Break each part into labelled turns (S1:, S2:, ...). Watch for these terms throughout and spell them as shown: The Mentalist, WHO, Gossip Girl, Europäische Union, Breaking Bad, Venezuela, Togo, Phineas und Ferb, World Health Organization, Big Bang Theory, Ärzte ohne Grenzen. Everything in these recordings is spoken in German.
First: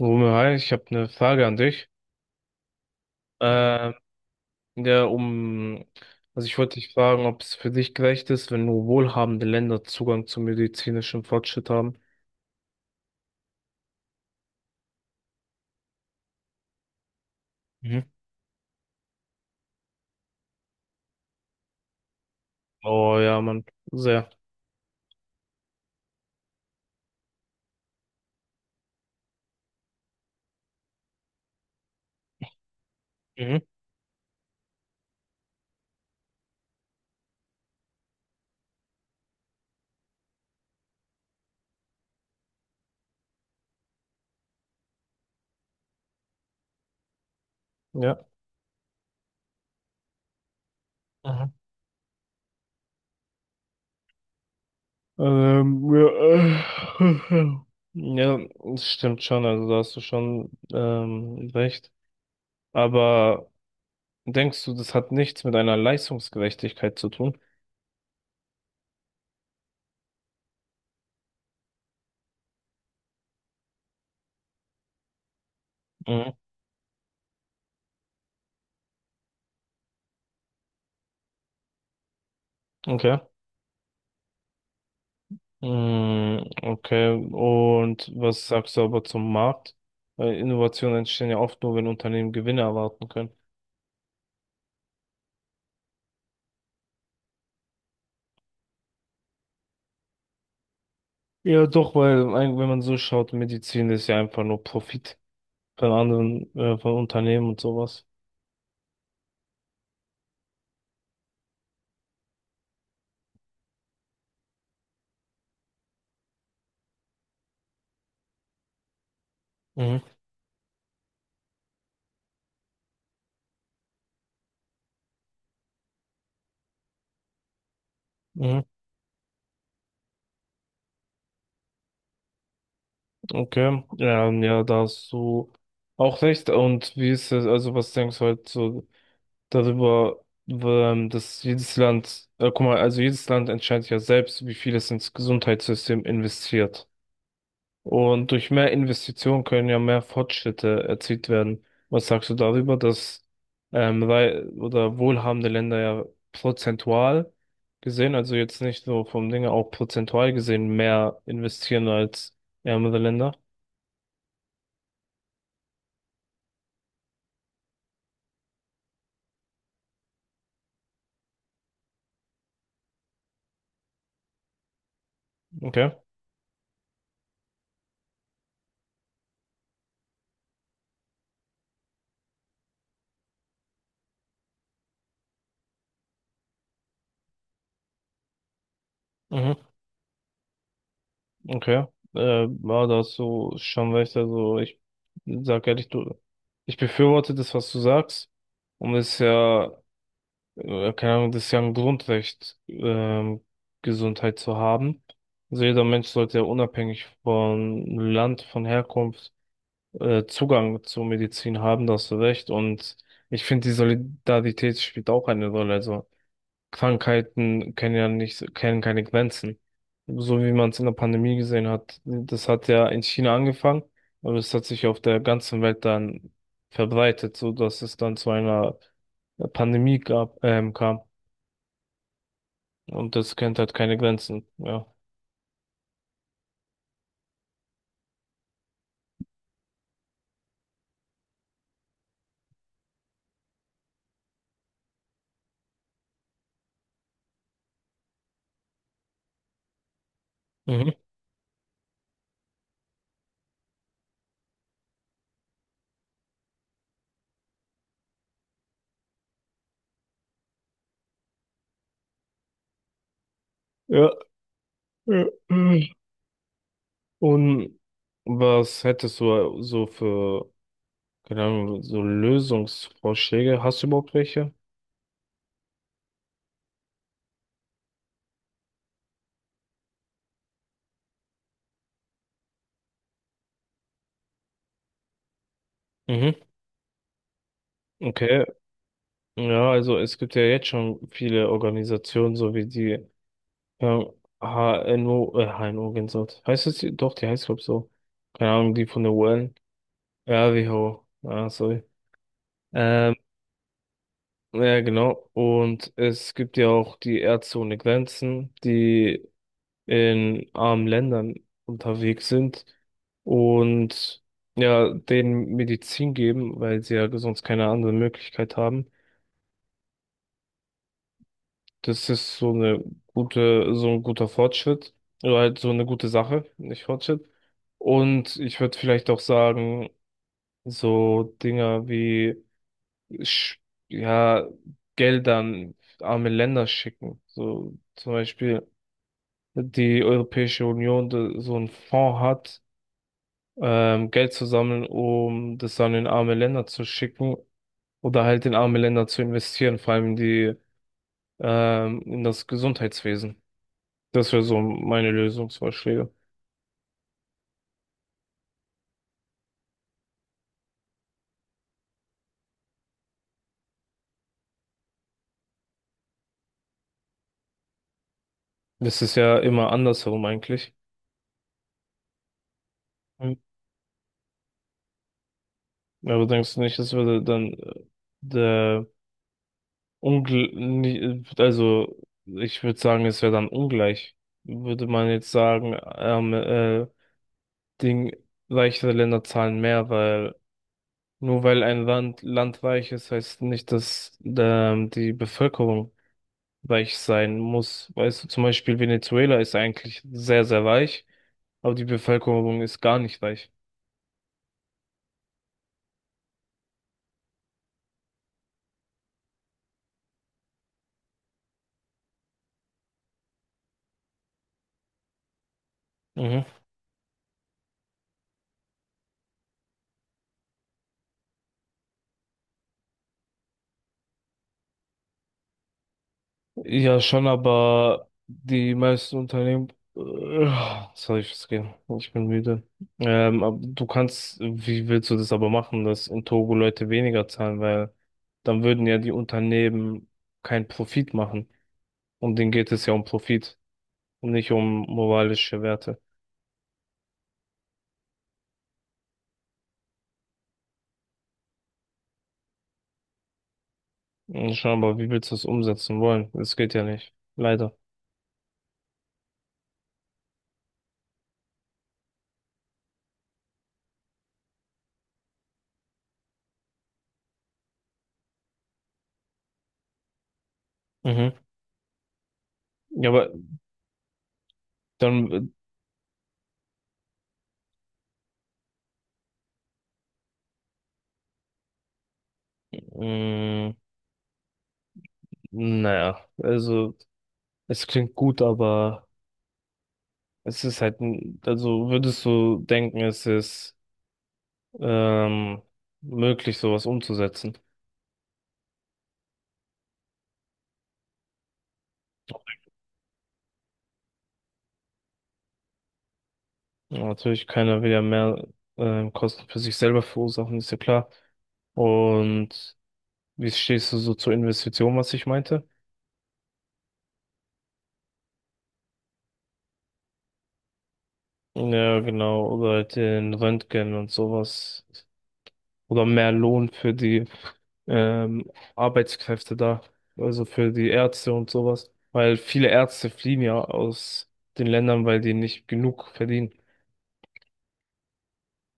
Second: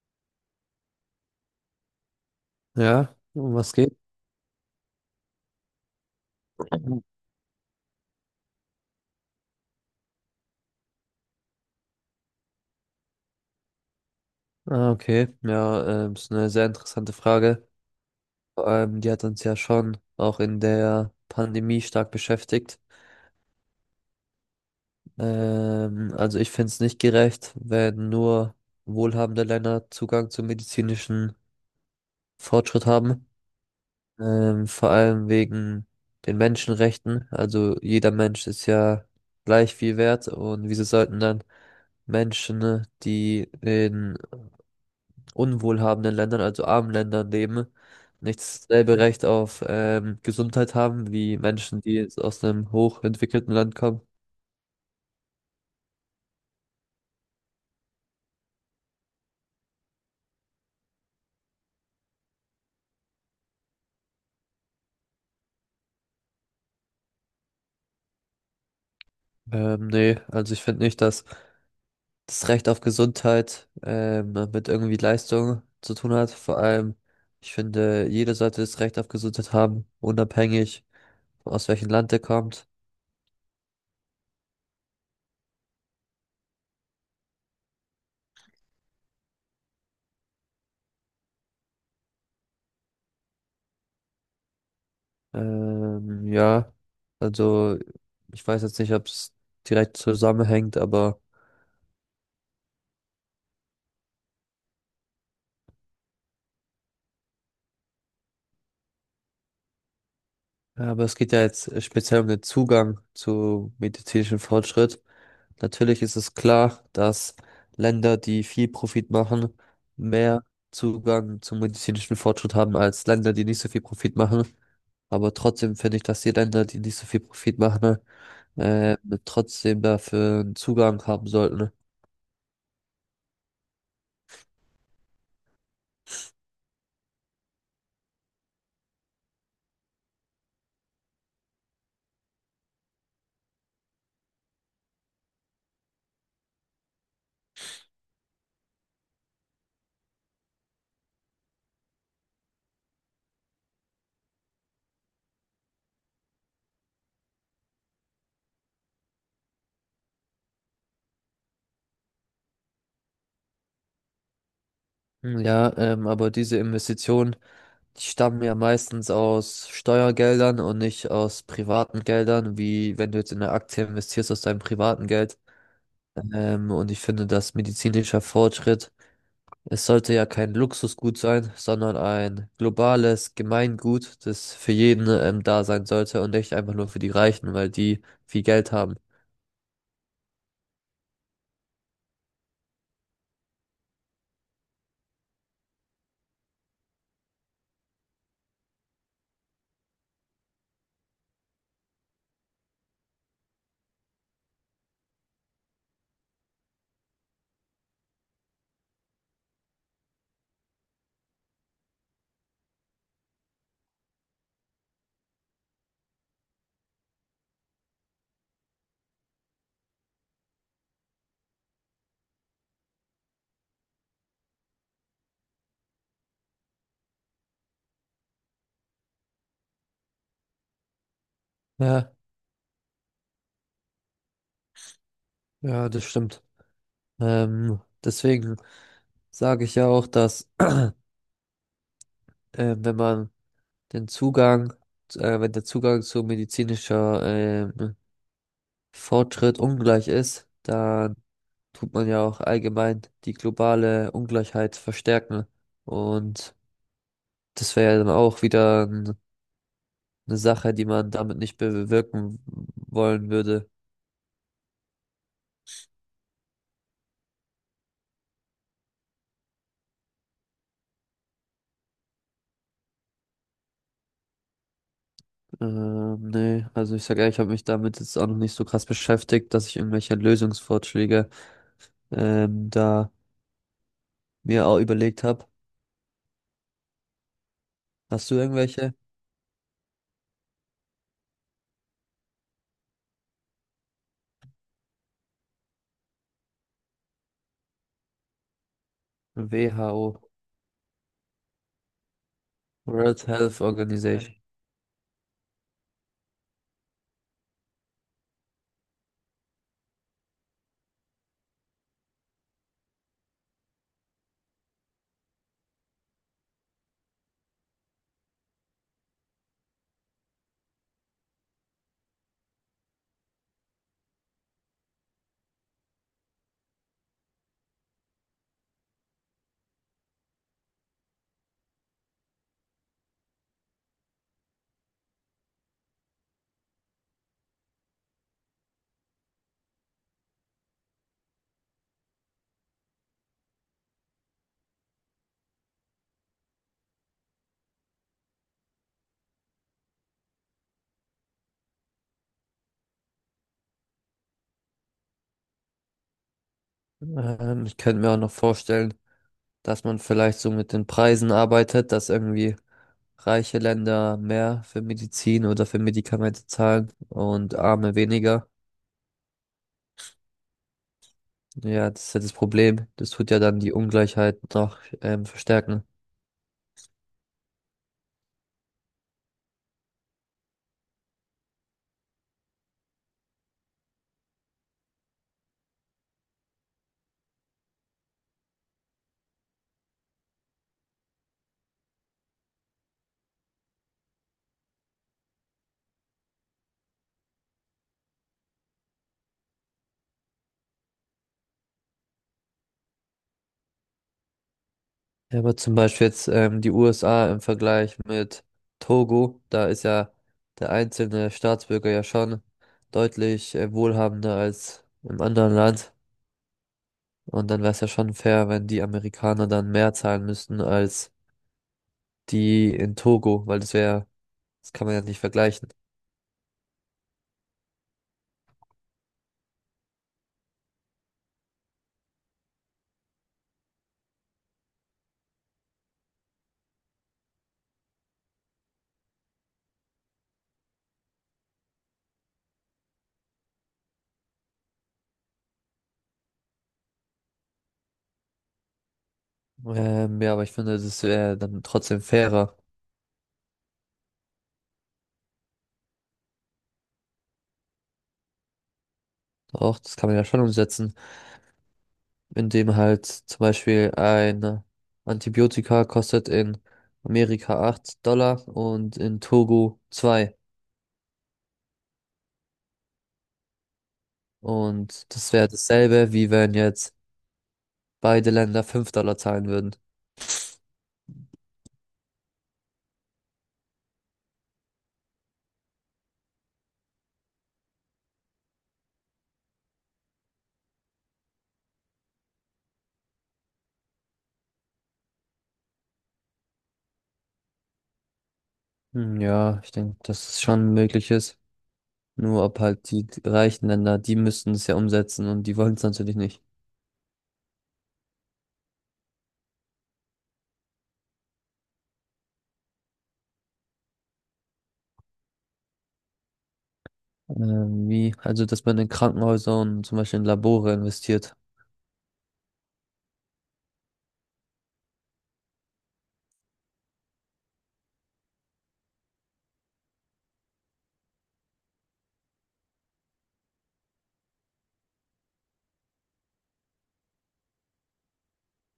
S1: Romeo, hi, ich habe eine Frage an dich.
S2: Ja, um was
S1: Ähm,
S2: geht?
S1: ja, um, also ich wollte dich fragen, ob es für dich gerecht ist, wenn nur wohlhabende Länder Zugang zu medizinischem Fortschritt haben.
S2: Ah, okay. Ja, ist eine sehr interessante Frage.
S1: Mhm.
S2: Vor allem, die hat uns ja schon auch in der Pandemie stark beschäftigt.
S1: Oh ja, Mann, sehr.
S2: Also ich finde es nicht gerecht, wenn nur wohlhabende Länder Zugang zum medizinischen Fortschritt haben.
S1: Mhm.
S2: Vor allem wegen den Menschenrechten. Also jeder Mensch ist ja gleich viel wert und wieso sollten dann Menschen, ne, die in unwohlhabenden Ländern, also armen Ländern leben,
S1: Ja.
S2: nicht dasselbe Recht auf Gesundheit haben wie
S1: Aha.
S2: Menschen, die jetzt aus einem hochentwickelten Land kommen.
S1: Ja, äh, ja, das stimmt schon, also da hast du schon recht. Aber denkst du, das hat nichts mit einer Leistungsgerechtigkeit zu tun?
S2: Nee, also ich finde nicht, dass das Recht auf Gesundheit mit irgendwie Leistung zu tun
S1: Mhm.
S2: hat. Vor allem, ich finde, jeder sollte das Recht auf Gesundheit haben, unabhängig aus welchem Land er kommt.
S1: Okay. Mm, okay, und was sagst du aber zum Markt? Weil Innovationen entstehen ja oft nur, wenn Unternehmen Gewinne erwarten können.
S2: Ja, also ich weiß jetzt nicht, ob es direkt zusammenhängt, aber
S1: Ja, doch, weil wenn man so schaut, Medizin ist ja einfach nur Profit von anderen, von Unternehmen und sowas.
S2: ja, aber es geht ja jetzt speziell um den Zugang zu medizinischem Fortschritt. Natürlich ist es klar, dass Länder, die viel Profit machen,
S1: Mhm.
S2: mehr Zugang zum medizinischen Fortschritt haben als Länder, die nicht so viel Profit machen. Aber trotzdem finde ich, dass die Länder, die nicht so viel Profit machen,
S1: Mhm.
S2: äh, trotzdem dafür einen Zugang haben sollten.
S1: Okay, ja, ja, da hast du auch recht. Und wie ist es, also was denkst du halt so darüber, dass jedes Land, guck mal, also jedes Land entscheidet ja selbst, wie viel es ins Gesundheitssystem investiert. Und durch mehr Investitionen können ja mehr Fortschritte erzielt werden. Was sagst du darüber, dass oder wohlhabende Länder ja prozentual gesehen, also jetzt nicht so vom Dinge, auch prozentual gesehen mehr investieren als ärmere Länder?
S2: Hm, ja, aber diese Investitionen, die stammen ja meistens aus Steuergeldern und nicht aus privaten Geldern, wie wenn du jetzt in eine Aktie investierst aus deinem privaten Geld.
S1: Okay.
S2: Und ich finde, dass medizinischer Fortschritt, es sollte ja kein Luxusgut sein, sondern ein globales Gemeingut, das für jeden, da sein sollte und nicht einfach nur für die Reichen, weil die viel Geld haben.
S1: Mhm. Okay. Ja, da hast du schon recht. Also ich sag ehrlich, du, ich befürworte das, was du sagst. Und es ist ja keine Ahnung, das ist ja ein Grundrecht, Gesundheit zu haben. Also jeder Mensch sollte ja unabhängig von Land, von Herkunft, Zugang zur Medizin haben, da hast du recht. Und ich finde, die Solidarität spielt auch eine Rolle. Also Krankheiten kennen ja nicht, kennen keine Grenzen. So wie man es in der Pandemie gesehen hat, das hat ja in China angefangen, aber es hat sich auf der ganzen Welt dann verbreitet, so dass es dann zu einer Pandemie gab, kam.
S2: Ja,
S1: Und das kennt halt keine Grenzen. Ja.
S2: ja, das stimmt. Deswegen sage ich ja auch, dass äh, wenn man den Zugang, wenn der Zugang zu medizinischer ähm, Fortschritt ungleich ist,
S1: Mhm.
S2: dann tut man ja auch allgemein die globale Ungleichheit verstärken. Und das wäre ja dann auch eine Sache, die man damit nicht bewirken wollen würde.
S1: Ja. Ja, mhm. Und was hättest du so für, keine Ahnung, so Lösungsvorschläge? Hast du überhaupt welche?
S2: Nee, also ich sag ehrlich, ich habe mich damit jetzt auch noch nicht so krass beschäftigt, dass ich irgendwelche Lösungsvorschläge da mir auch überlegt habe.
S1: Mhm.
S2: Hast du
S1: Okay.
S2: irgendwelche?
S1: Ja, also es gibt ja jetzt schon viele Organisationen, so wie die ähm, H ja, HNO, HNO Gänsehaut. Heißt es die? Doch, die heißt glaub so. Keine Ahnung, die von der UN.
S2: WHO,
S1: Ja, WHO. Ah, sorry. Ähm,
S2: World Health Organization.
S1: ja, genau. Und es gibt ja auch die Ärzte ohne Grenzen, die in armen Ländern unterwegs sind und ja, denen Medizin geben, weil sie ja sonst keine andere Möglichkeit haben. Das ist so eine gute, so ein guter Fortschritt oder halt so eine gute Sache, nicht Fortschritt. Und ich würde vielleicht auch sagen, so Dinger wie, Sch- ja, Geldern arme Länder schicken. So zum Beispiel die Europäische Union da so einen Fonds hat, Geld zu sammeln, um das dann in arme Länder zu schicken oder halt in arme Länder zu investieren, vor allem in die, in das Gesundheitswesen. Das wäre so meine Lösungsvorschläge.
S2: Ich könnte mir auch noch vorstellen, dass man vielleicht so mit den Preisen arbeitet, dass irgendwie reiche Länder mehr für Medizin oder für Medikamente zahlen und arme weniger.
S1: Das ist ja immer andersherum eigentlich.
S2: Ja, das ist ja das Problem. Das tut
S1: Mhm.
S2: ja dann die Ungleichheit noch verstärken.
S1: Aber denkst du nicht, das würde dann der Ungl nie- also ich würde sagen, es wäre dann ungleich. Würde man jetzt sagen, Ding, reichere Länder zahlen mehr, weil Nur weil ein Land weich ist, heißt nicht, dass die Bevölkerung weich sein muss. Weißt du, zum Beispiel Venezuela ist eigentlich sehr, sehr weich, aber die Bevölkerung ist gar nicht weich.
S2: Ja, aber zum Beispiel jetzt die USA im Vergleich mit Togo, da ist ja der einzelne Staatsbürger ja schon deutlich wohlhabender als im anderen Land.
S1: Mhm.
S2: Und dann wäre es ja schon fair, wenn die Amerikaner dann mehr zahlen müssten als die in Togo, weil das wäre, das kann man ja nicht vergleichen.
S1: Ja, schon, aber die meisten Unternehmen. Äh, Sorry, ich muss gehen. Ich bin müde. Aber du kannst, wie willst du das aber machen, dass in Togo Leute weniger zahlen, weil dann würden ja die Unternehmen keinen Profit machen. Und denen geht es ja um Profit, und nicht um moralische Werte.
S2: Ja, aber ich finde, das wäre dann trotzdem fairer.
S1: Und schon, aber wie willst du das umsetzen wollen? Das geht ja nicht. Leider.
S2: Auch das kann man ja schon umsetzen, indem halt zum Beispiel ein Antibiotika kostet in Amerika $8 und in Togo 2.
S1: Mhm. Ja, aber
S2: Und das wäre
S1: dann,
S2: dasselbe, wie wenn jetzt beide Länder $5 zahlen würden.
S1: äh, mh, naja, also es klingt gut, aber es ist halt, also würdest du denken, es ist ähm, möglich, sowas umzusetzen?
S2: Hm, ja, ich denke, dass es schon möglich ist. Nur ob halt die reichen Länder, die müssten es ja umsetzen und die wollen es natürlich nicht.
S1: Ja, natürlich, keiner will ja mehr Kosten für sich selber verursachen, ist ja klar. Und wie stehst du so zur Investition, was ich meinte?
S2: Wie? Also, dass man in Krankenhäuser und zum Beispiel in Labore investiert.
S1: Ja, genau. Oder halt den Röntgen und sowas. Oder mehr Lohn für die ähm, Arbeitskräfte da. Also für die Ärzte und sowas. Weil viele Ärzte fliehen ja aus den Ländern, weil die nicht genug verdienen.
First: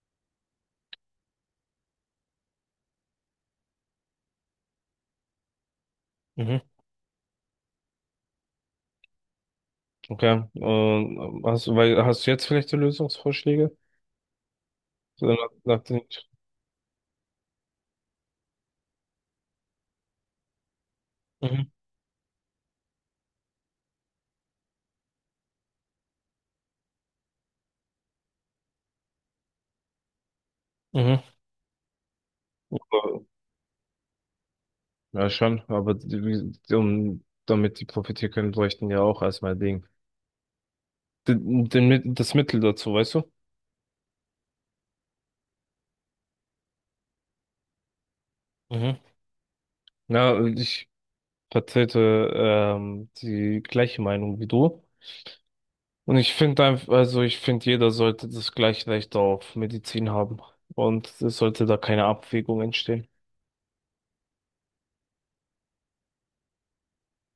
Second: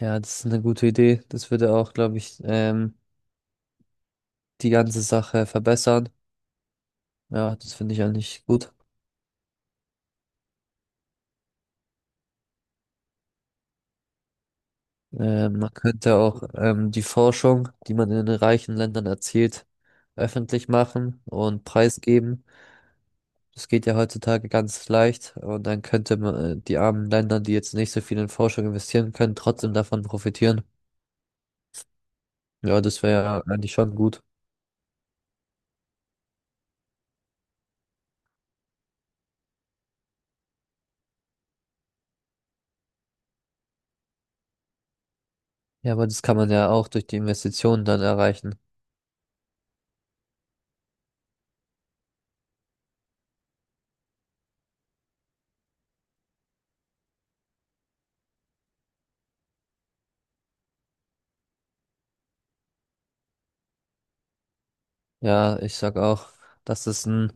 S2: Ja, das ist eine gute Idee. Das würde auch, glaube ich, die ganze Sache verbessern.
S1: Mhm.
S2: Ja, das finde ich eigentlich gut.
S1: Okay. Und hast du, weil, hast du jetzt vielleicht die Lösungsvorschläge? So, nach,
S2: Man
S1: nach den,
S2: könnte auch die Forschung, die man in den reichen Ländern erzielt, öffentlich machen
S1: mhm.
S2: und preisgeben. Das geht ja heutzutage ganz leicht und dann könnte man die armen Länder, die jetzt nicht so viel in Forschung investieren können, trotzdem davon profitieren.
S1: Mhm.
S2: Ja, das
S1: Aber-
S2: wäre ja eigentlich schon gut.
S1: Ja, schon. Aber die, um, damit die profitieren können, bräuchten ja auch erstmal Ding. Das Mittel dazu, weißt du?
S2: Ja, aber das kann man ja auch durch die Investitionen dann erreichen.
S1: Mhm. Ja, ich vertrete die gleiche Meinung wie du. Und ich finde einfach, also ich finde, jeder sollte das gleiche Recht auf Medizin haben. Und es sollte da keine Abwägung entstehen.
S2: Ja, ich sag auch, dass es ein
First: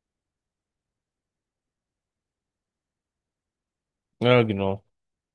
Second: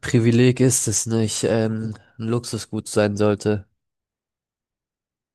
S2: Privileg ist, das nicht ein Luxusgut sein sollte.
S1: Ja, genau.